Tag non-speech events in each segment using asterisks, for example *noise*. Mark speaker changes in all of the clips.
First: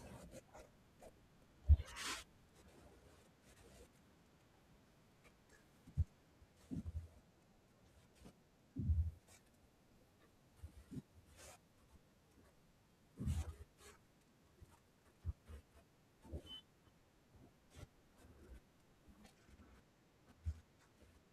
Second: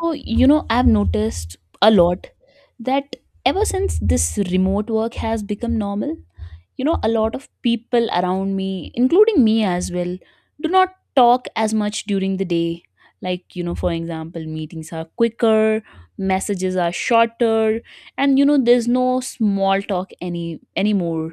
Speaker 1: So, I've noticed a lot that ever since this remote work has become normal, a lot of people around me, including me as well, do not talk as much during the day. Like, for example, meetings are quicker, messages are shorter, and there's no small talk anymore.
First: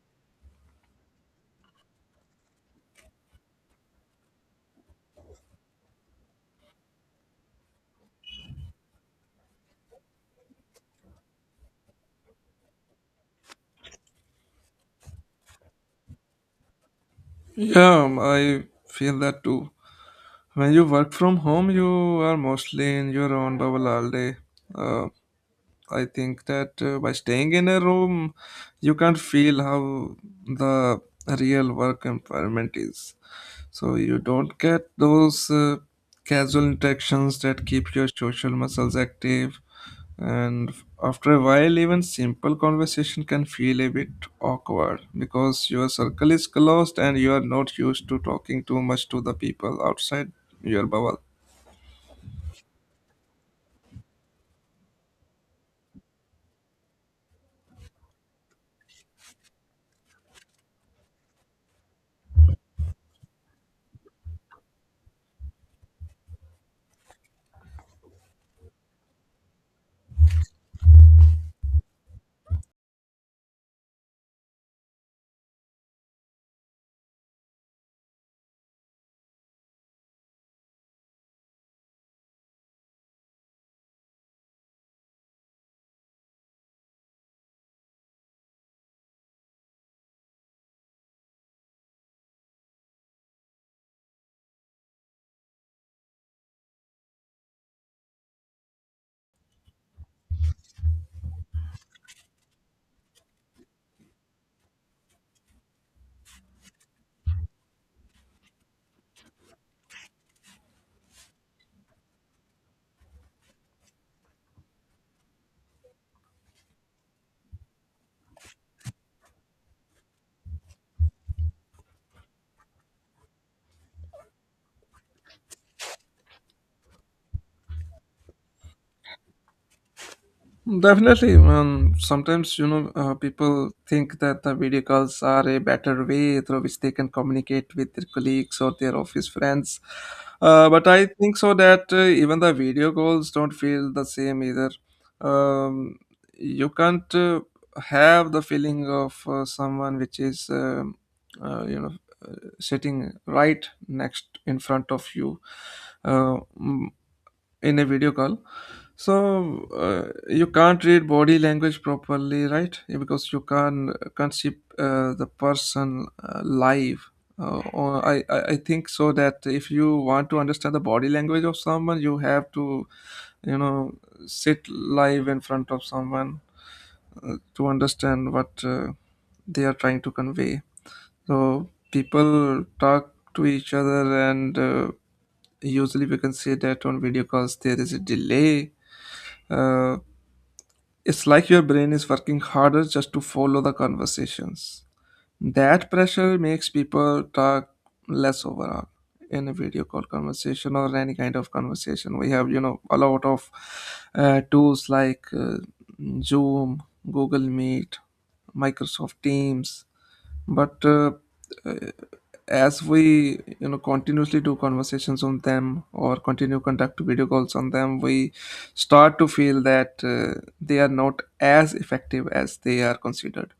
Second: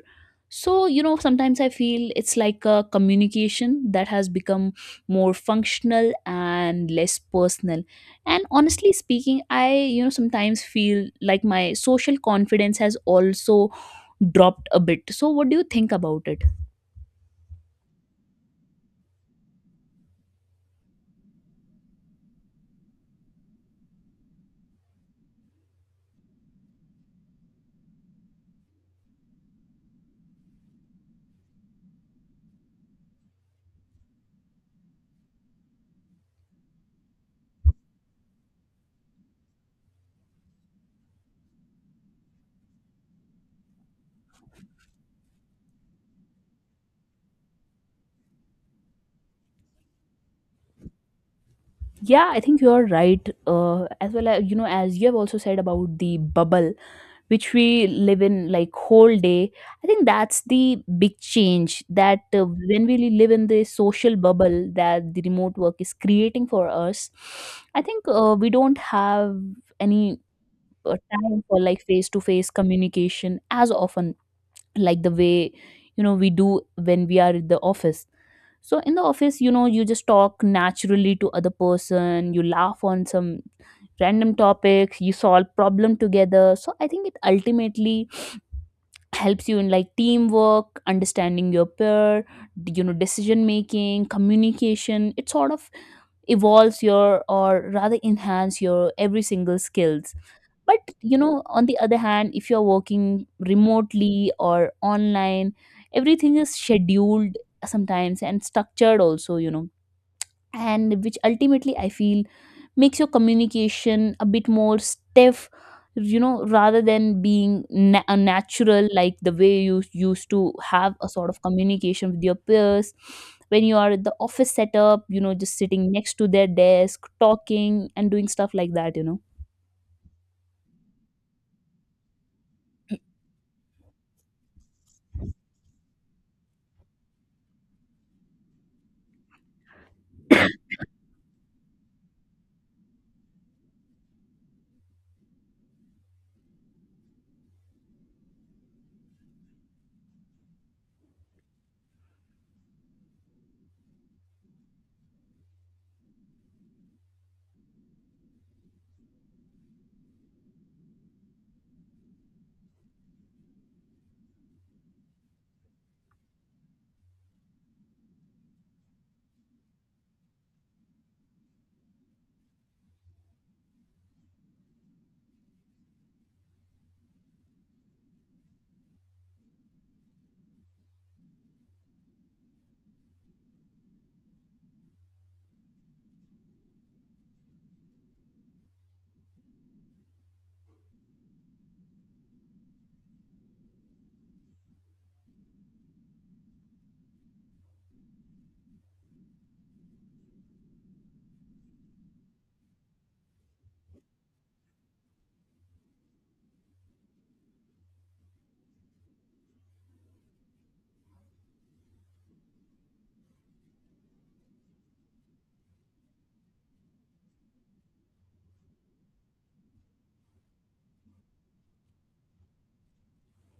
Speaker 1: So, sometimes I feel it's like a communication that has become more functional and less personal. And honestly speaking, I sometimes feel like my social confidence has also dropped a bit. So what do you think about it?
Speaker 2: Yeah, I feel that too. When you work from home, you are mostly in your own bubble all day. Uh, I think that by staying in a room, you can't feel how the real work environment is. So you don't get those casual interactions that keep your social muscles active. And after a while, even simple conversation can feel a bit awkward because your circle is closed and you are not used to talking too much to the people outside your bubble.
Speaker 1: Yeah, I think you're right. As well as, as you have also said, about the bubble which we live in like whole day. I think that's the big change, that when we live in the social bubble that the remote work is creating for us, I think we don't have any time for like face to face communication as often, like the way we do when we are in the office. So in the office, you know, you just talk naturally to other person, you laugh on some random topics, you solve problem together. So I think it ultimately helps you in like teamwork, understanding your peer, you know, decision making, communication. It sort of evolves your, or rather enhance your every single skills. But you know, on the other hand, if you're working remotely or online, everything is scheduled sometimes and structured also, you know. And which ultimately I feel makes your communication a bit more stiff, you know, rather than being a natural, like the way you used to have a sort of communication with your peers when you are at the office setup, you know, just sitting next to their desk, talking and doing stuff like that, you know.
Speaker 2: Definitely, man. Sometimes, you know, people think that the video calls are a better way through which they can communicate with their colleagues or their office friends. But I think so that even the video calls don't feel the same either. Um, you can't have the feeling of someone which is, uh, you know, uh, sitting right next in front of you. Uh, in a video call, so you can't read body language properly, right? Because you can't see the person live. Or I think so that if you want to understand the body language of someone, you have to, you know, sit live in front of someone to understand what they are trying to convey. So people talk to each other, and usually we can say that on video calls there is a delay. uh, it's like your brain is working harder just to follow the conversations. That pressure makes people talk less overall in a video call conversation or any kind of conversation. We have, you know, a lot of tools like Zoom, Google Meet, Microsoft Teams, but uh, as we, you know, continuously do conversations on them or continue conduct video calls on them, we start to feel that they are not as effective as they are considered.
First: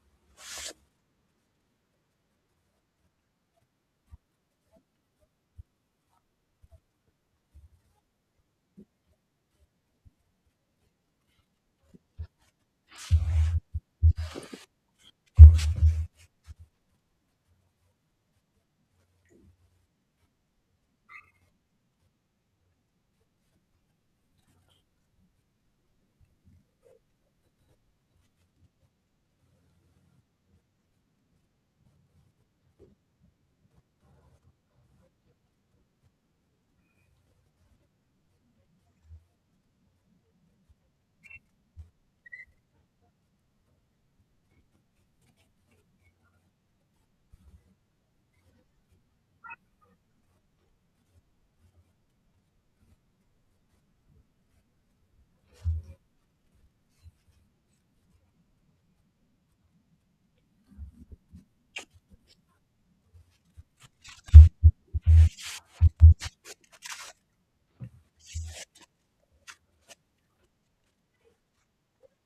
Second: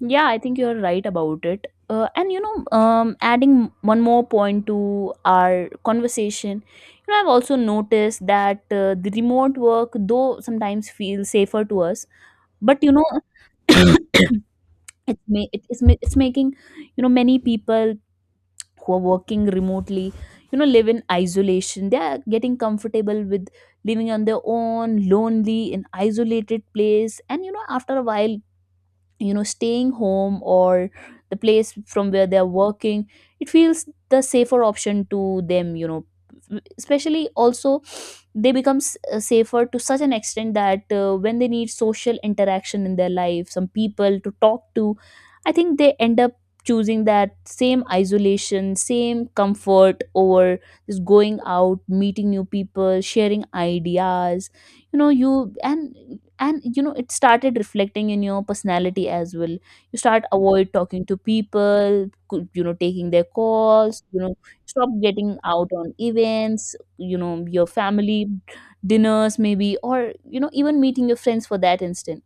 Speaker 1: Yeah, I think you're right about it. And adding one more point to our conversation, you know, I've also noticed that the remote work, though sometimes feels safer to us, but you know, *coughs* it's ma- it is ma- it's making, you know, many people who are working remotely, you know, live in isolation. They are getting comfortable with living on their own, lonely, in isolated place, and you know, after a while, staying home, or the place from where they're working, it feels the safer option to them, you know. Especially also, they become safer to such an extent that when they need social interaction in their life, some people to talk to, I think they end up choosing that same isolation, same comfort over just going out, meeting new people, sharing ideas, you know, you and you know, it started reflecting in your personality as well. You start avoid talking to people, you know, taking their calls, you know, stop getting out on events, you know, your family dinners maybe, or you know, even meeting your friends for that instant.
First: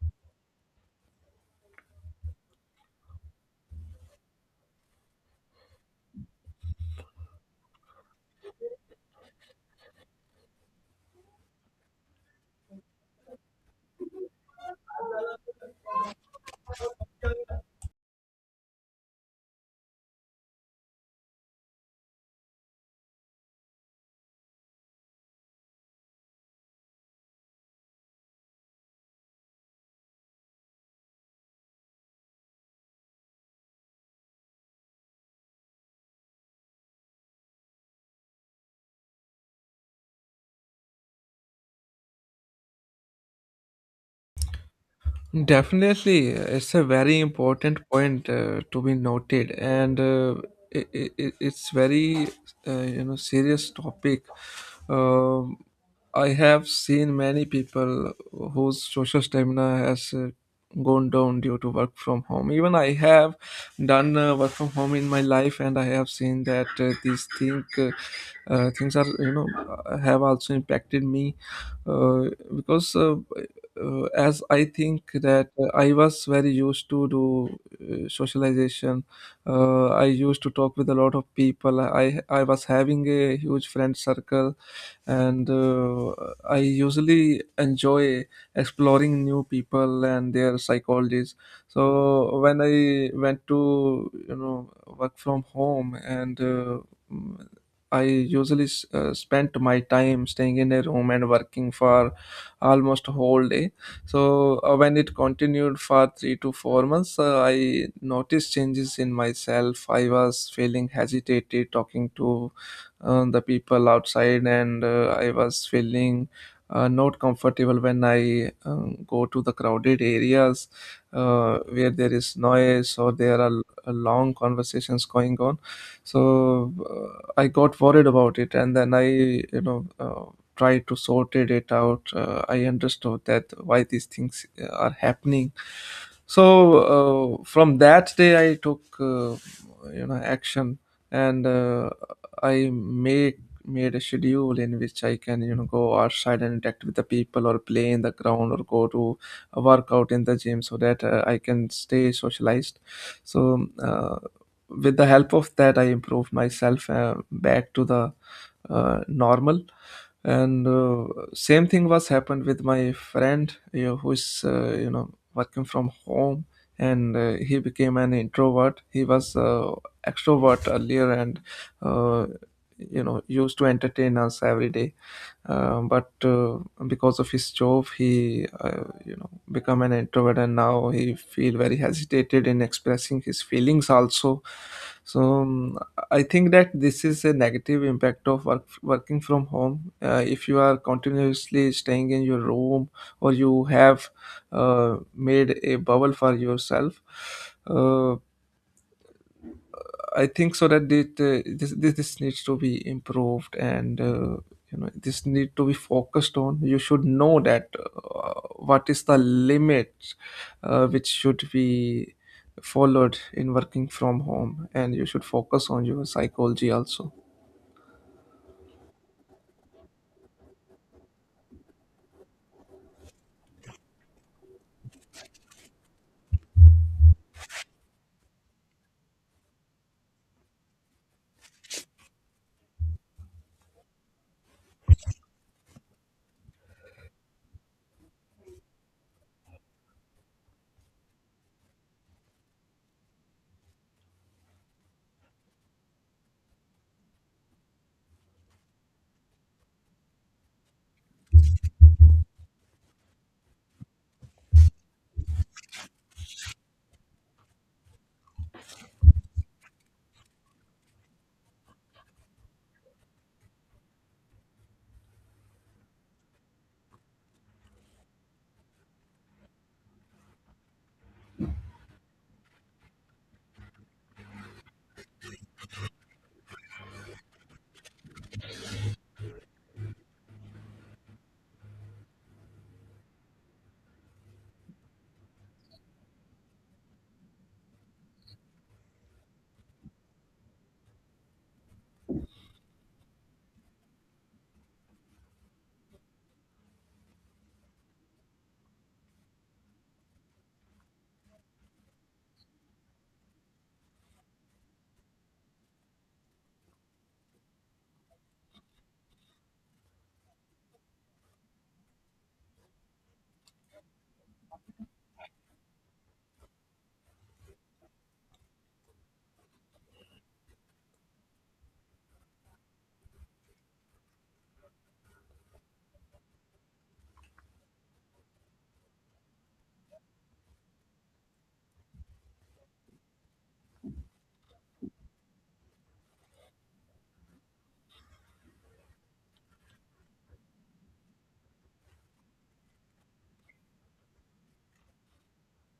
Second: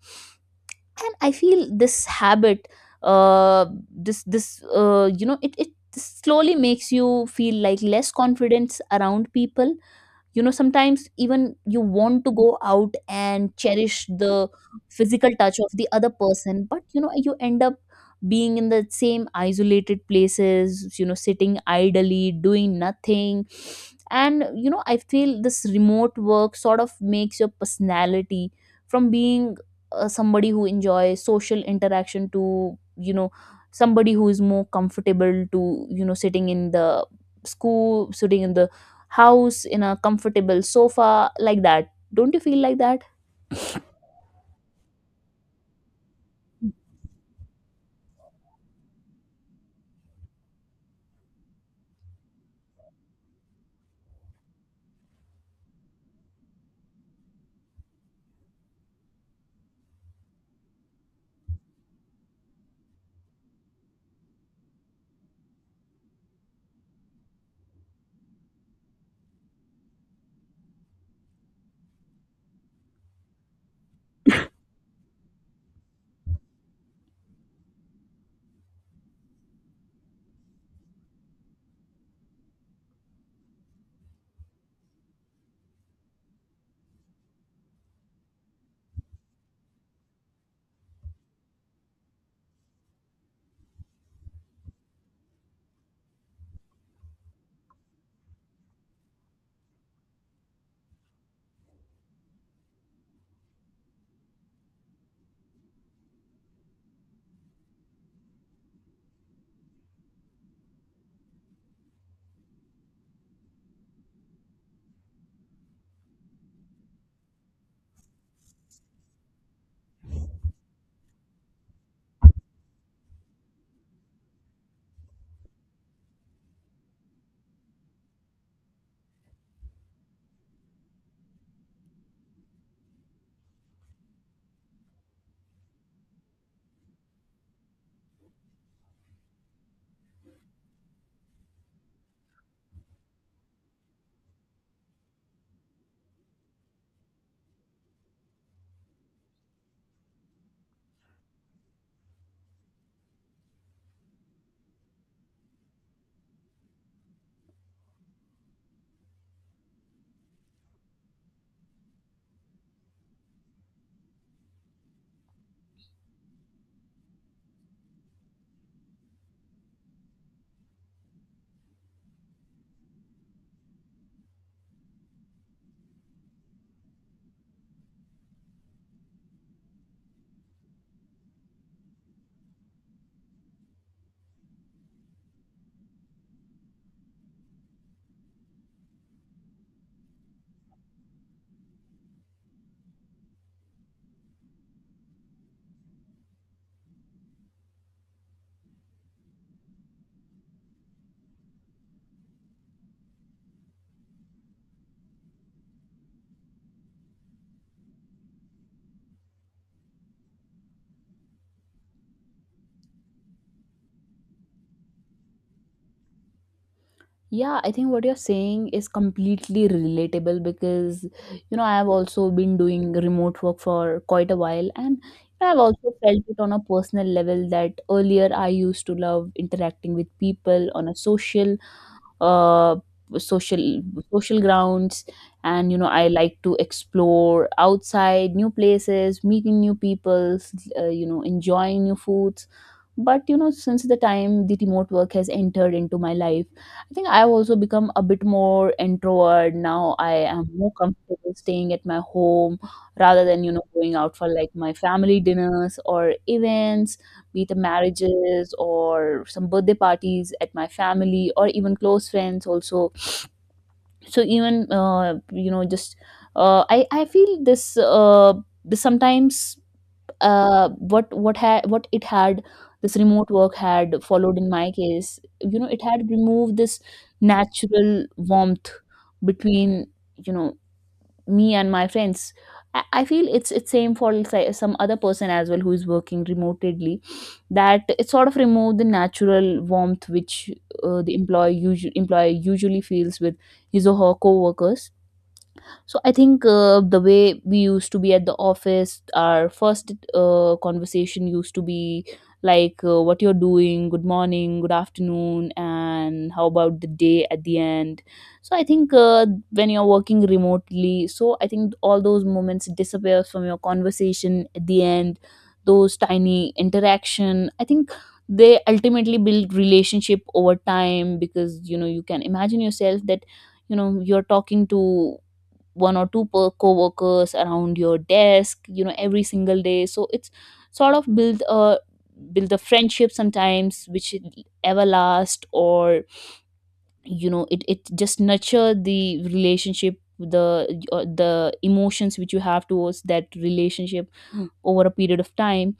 Speaker 1: And I feel this habit, this, it slowly makes you feel like less confidence around people. You know, sometimes even you want to go out and cherish the physical touch of the other person, but you know, you end up being in the same isolated places, you know, sitting idly, doing nothing. And you know, I feel this remote work sort of makes your personality, from being somebody who enjoys social interaction, to you know, somebody who is more comfortable to, you know, sitting in the school, sitting in the house, in a comfortable sofa like that. Don't you feel like that?
Speaker 2: Definitely, it's a very important point to be noted, and it's very you know, serious topic. Um I have seen many people whose social stamina has gone down due to work from home. Even I have done work from home in my life, and I have seen that these thing things are, you know, have also impacted me uh, because. As I think that I was very used to do socialization. I used to talk with a lot of people. I was having a huge friend circle, and I usually enjoy exploring new people and their psychologies. So when I went to, you know, work from home and. Mm, I usually spent my time staying in a room and working for almost a whole day. So when it continued for 3 to 4 months, I noticed changes in myself. I was feeling hesitated talking to the people outside, and I was feeling not comfortable when I go to the crowded areas where there is noise or there are long conversations going on. So I got worried about it, and then I, you know. Try to sorted it out. I understood that why these things are happening. So from that day I took, you know, action, and I made made a schedule in which I can, you know, go outside and interact with the people or play in the ground or go to a workout in the gym so that I can stay socialized. So with the help of that I improved myself back to the normal. And same thing was happened with my friend, you know, who is, you know, working from home. And he became an introvert. He was extrovert earlier, and uh, you know, used to entertain us every day. But because of his job, he, you know, become an introvert, and now he feel very hesitated in expressing his feelings also. So I think that this is a negative impact of working from home if you are continuously staying in your room or you have made a bubble for yourself. uh, I think so that it, this, this this needs to be improved, and you know, this need to be focused on. You should know that what is the limit which should be followed in working from home, and you should focus on your psychology also.
Speaker 1: Yeah, I think what you're saying is completely relatable because, you know, I have also been doing remote work for quite a while, and I've also felt it on a personal level that earlier I used to love interacting with people on a uh, social, social grounds. And, you know, I like to explore outside new places, meeting new peoples, you know, enjoying new foods, but you know, since the time the remote work has entered into my life, I think I've also become a bit more introvert. Now I am more comfortable staying at my home rather than, you know, going out for like my family dinners or events, be it the marriages or some birthday parties at my family or even close friends also. So even you know, just I feel this, this sometimes, what it had, this remote work had followed in my case, you know, it had removed this natural warmth between, you know, me and my friends. I feel it's same for some other person as well who is working remotely, that it sort of removed the natural warmth which the employee usually, employer usually feels with his or her co-workers. So I think the way we used to be at the office, our first conversation used to be like, what you're doing, good morning, good afternoon, and how about the day at the end. So I think when you're working remotely, so I think all those moments disappears from your conversation. At the end, those tiny interaction, I think they ultimately build relationship over time, because you know, you can imagine yourself that, you know, you're talking to one or two per co-workers around your desk, you know, every single day. So it's sort of build a friendship, sometimes which it everlast, or you know, it just nurture the relationship, the emotions which you have towards that relationship over a period of time.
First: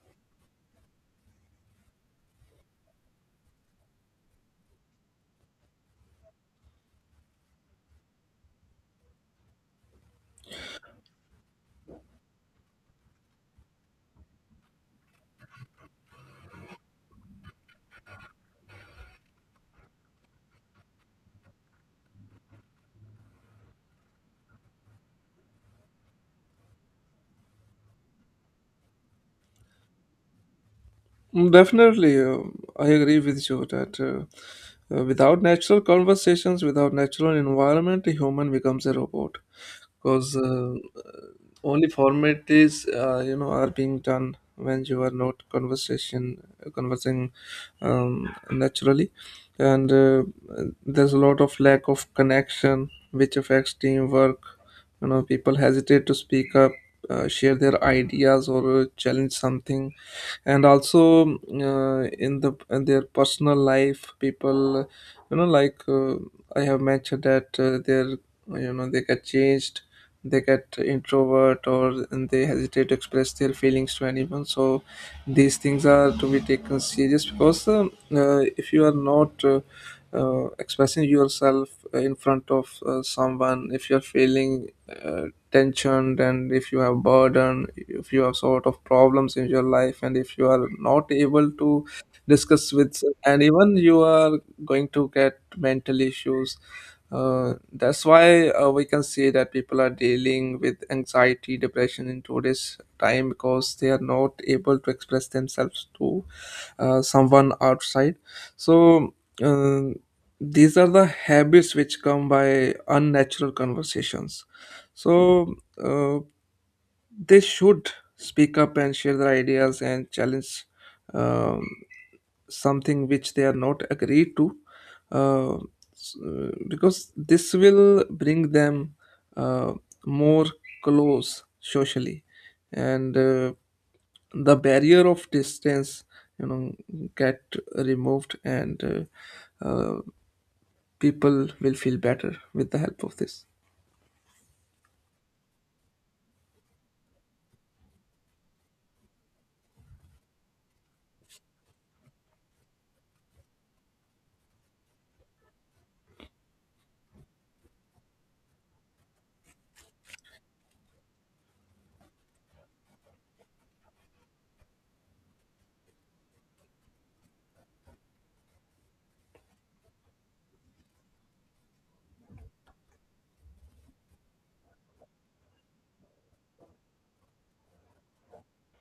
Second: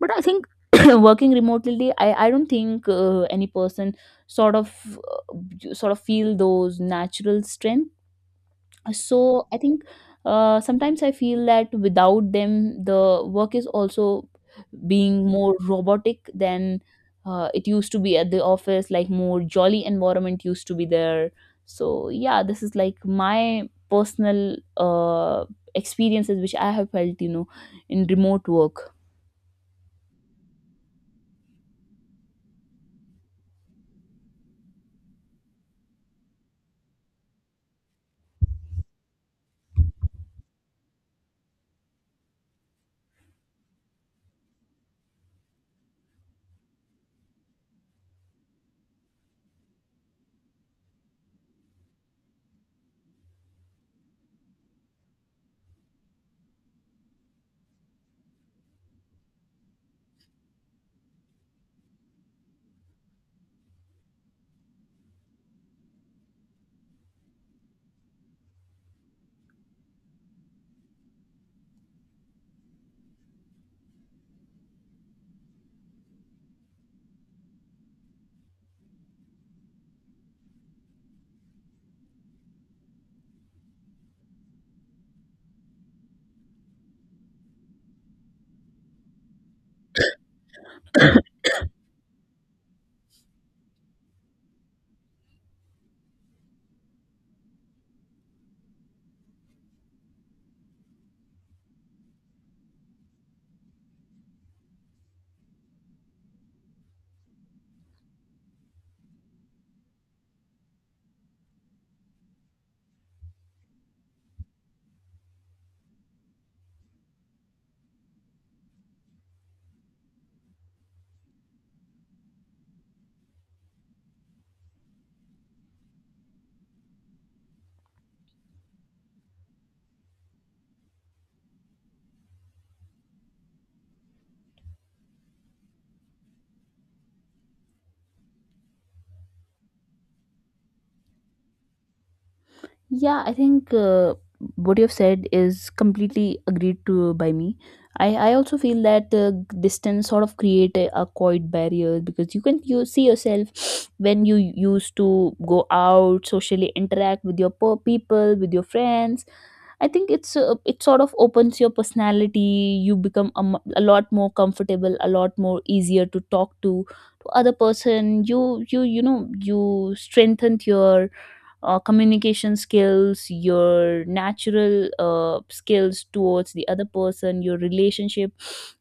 Speaker 1: But I think, *coughs* *clears throat* working remotely, I don't think any person sort of feel those natural strength. So I think sometimes I feel that without them, the work is also being more robotic than it used to be at the office, like more jolly environment used to be there. So yeah, this is like my personal, experiences which I have felt, you know, in remote work.
Speaker 2: Mm, definitely, I agree with you that without natural conversations, without natural environment, a human becomes a robot. Because only formalities, you know, are being done when you are not conversation conversing naturally, and there's a lot of lack of connection, which affects teamwork. You know, people hesitate to speak up, share their ideas, or challenge something. And also in their personal life, people, you know like uh, I have mentioned that they're, you know, they get changed. They get introvert or and they hesitate to express their feelings to anyone. So these things are to be taken serious because if you are not expressing yourself in front of someone, if you're feeling uh, tensioned, and if you have burden, if you have sort of problems in your life, and if you are not able to discuss with, and even you are going to get mental issues. That's why we can see that people are dealing with anxiety depression in today's time because they are not able to express themselves to someone outside. So uh, these are the habits which come by unnatural conversations. So uh, they should speak up and share their ideas and challenge um, something which they are not agreed to. uh, because this will bring them uh, more close socially, and the barrier of distance, you know, get removed, and uh, uh, people will feel better with the help of
Speaker 1: Yeah, I
Speaker 2: this.
Speaker 1: think what you've said is completely agreed to by me. I also feel that distance sort of create a quiet barrier, because you can, you see yourself *sniffs* when you used to go out socially interact with your people, with your friends. I think it's it sort of opens your personality. You become a lot more comfortable, a lot more easier to talk to other person. You you know, you strengthen your communication skills, your natural skills towards the other person, your relationship.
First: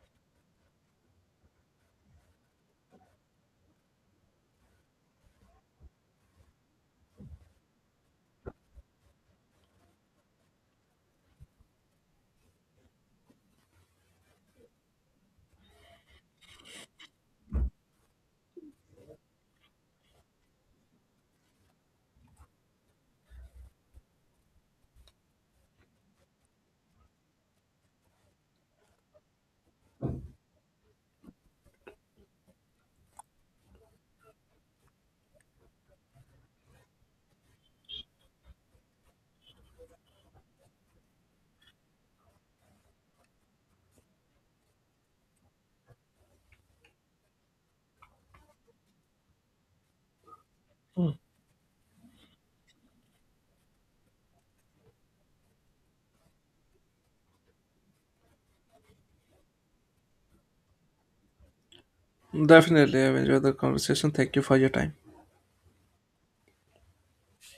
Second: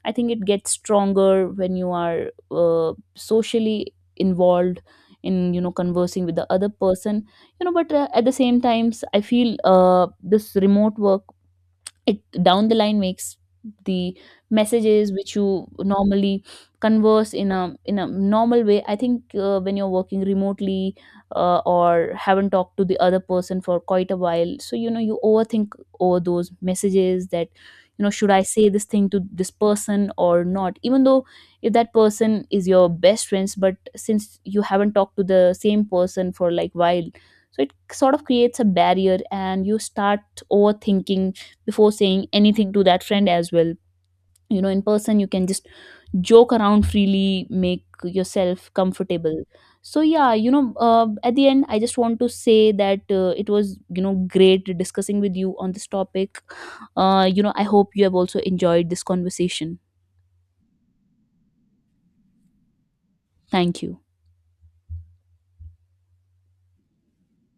Speaker 1: I think it gets stronger when you are socially involved in, you know, conversing with the other person. You know, but at the same times I feel this remote work, it down the line makes the messages which you normally converse in a normal way. I think when you're working remotely, or haven't talked to the other person for quite a while, so you know, you overthink over those messages that, you know, should I say this thing to this person or not, even though if that person is your best friends, but since you haven't talked to the same person for like while, so it sort of creates a barrier and you start overthinking before saying anything to that friend as well. You know, in person you can just joke around freely, make yourself comfortable. So yeah, you know, at the end I just want to say that it was, you know, great discussing with you on this topic. You know, I hope you have also enjoyed this conversation.
Speaker 2: Definitely, I've enjoyed the
Speaker 1: Thank you.
Speaker 2: conversation. Thank you for your time.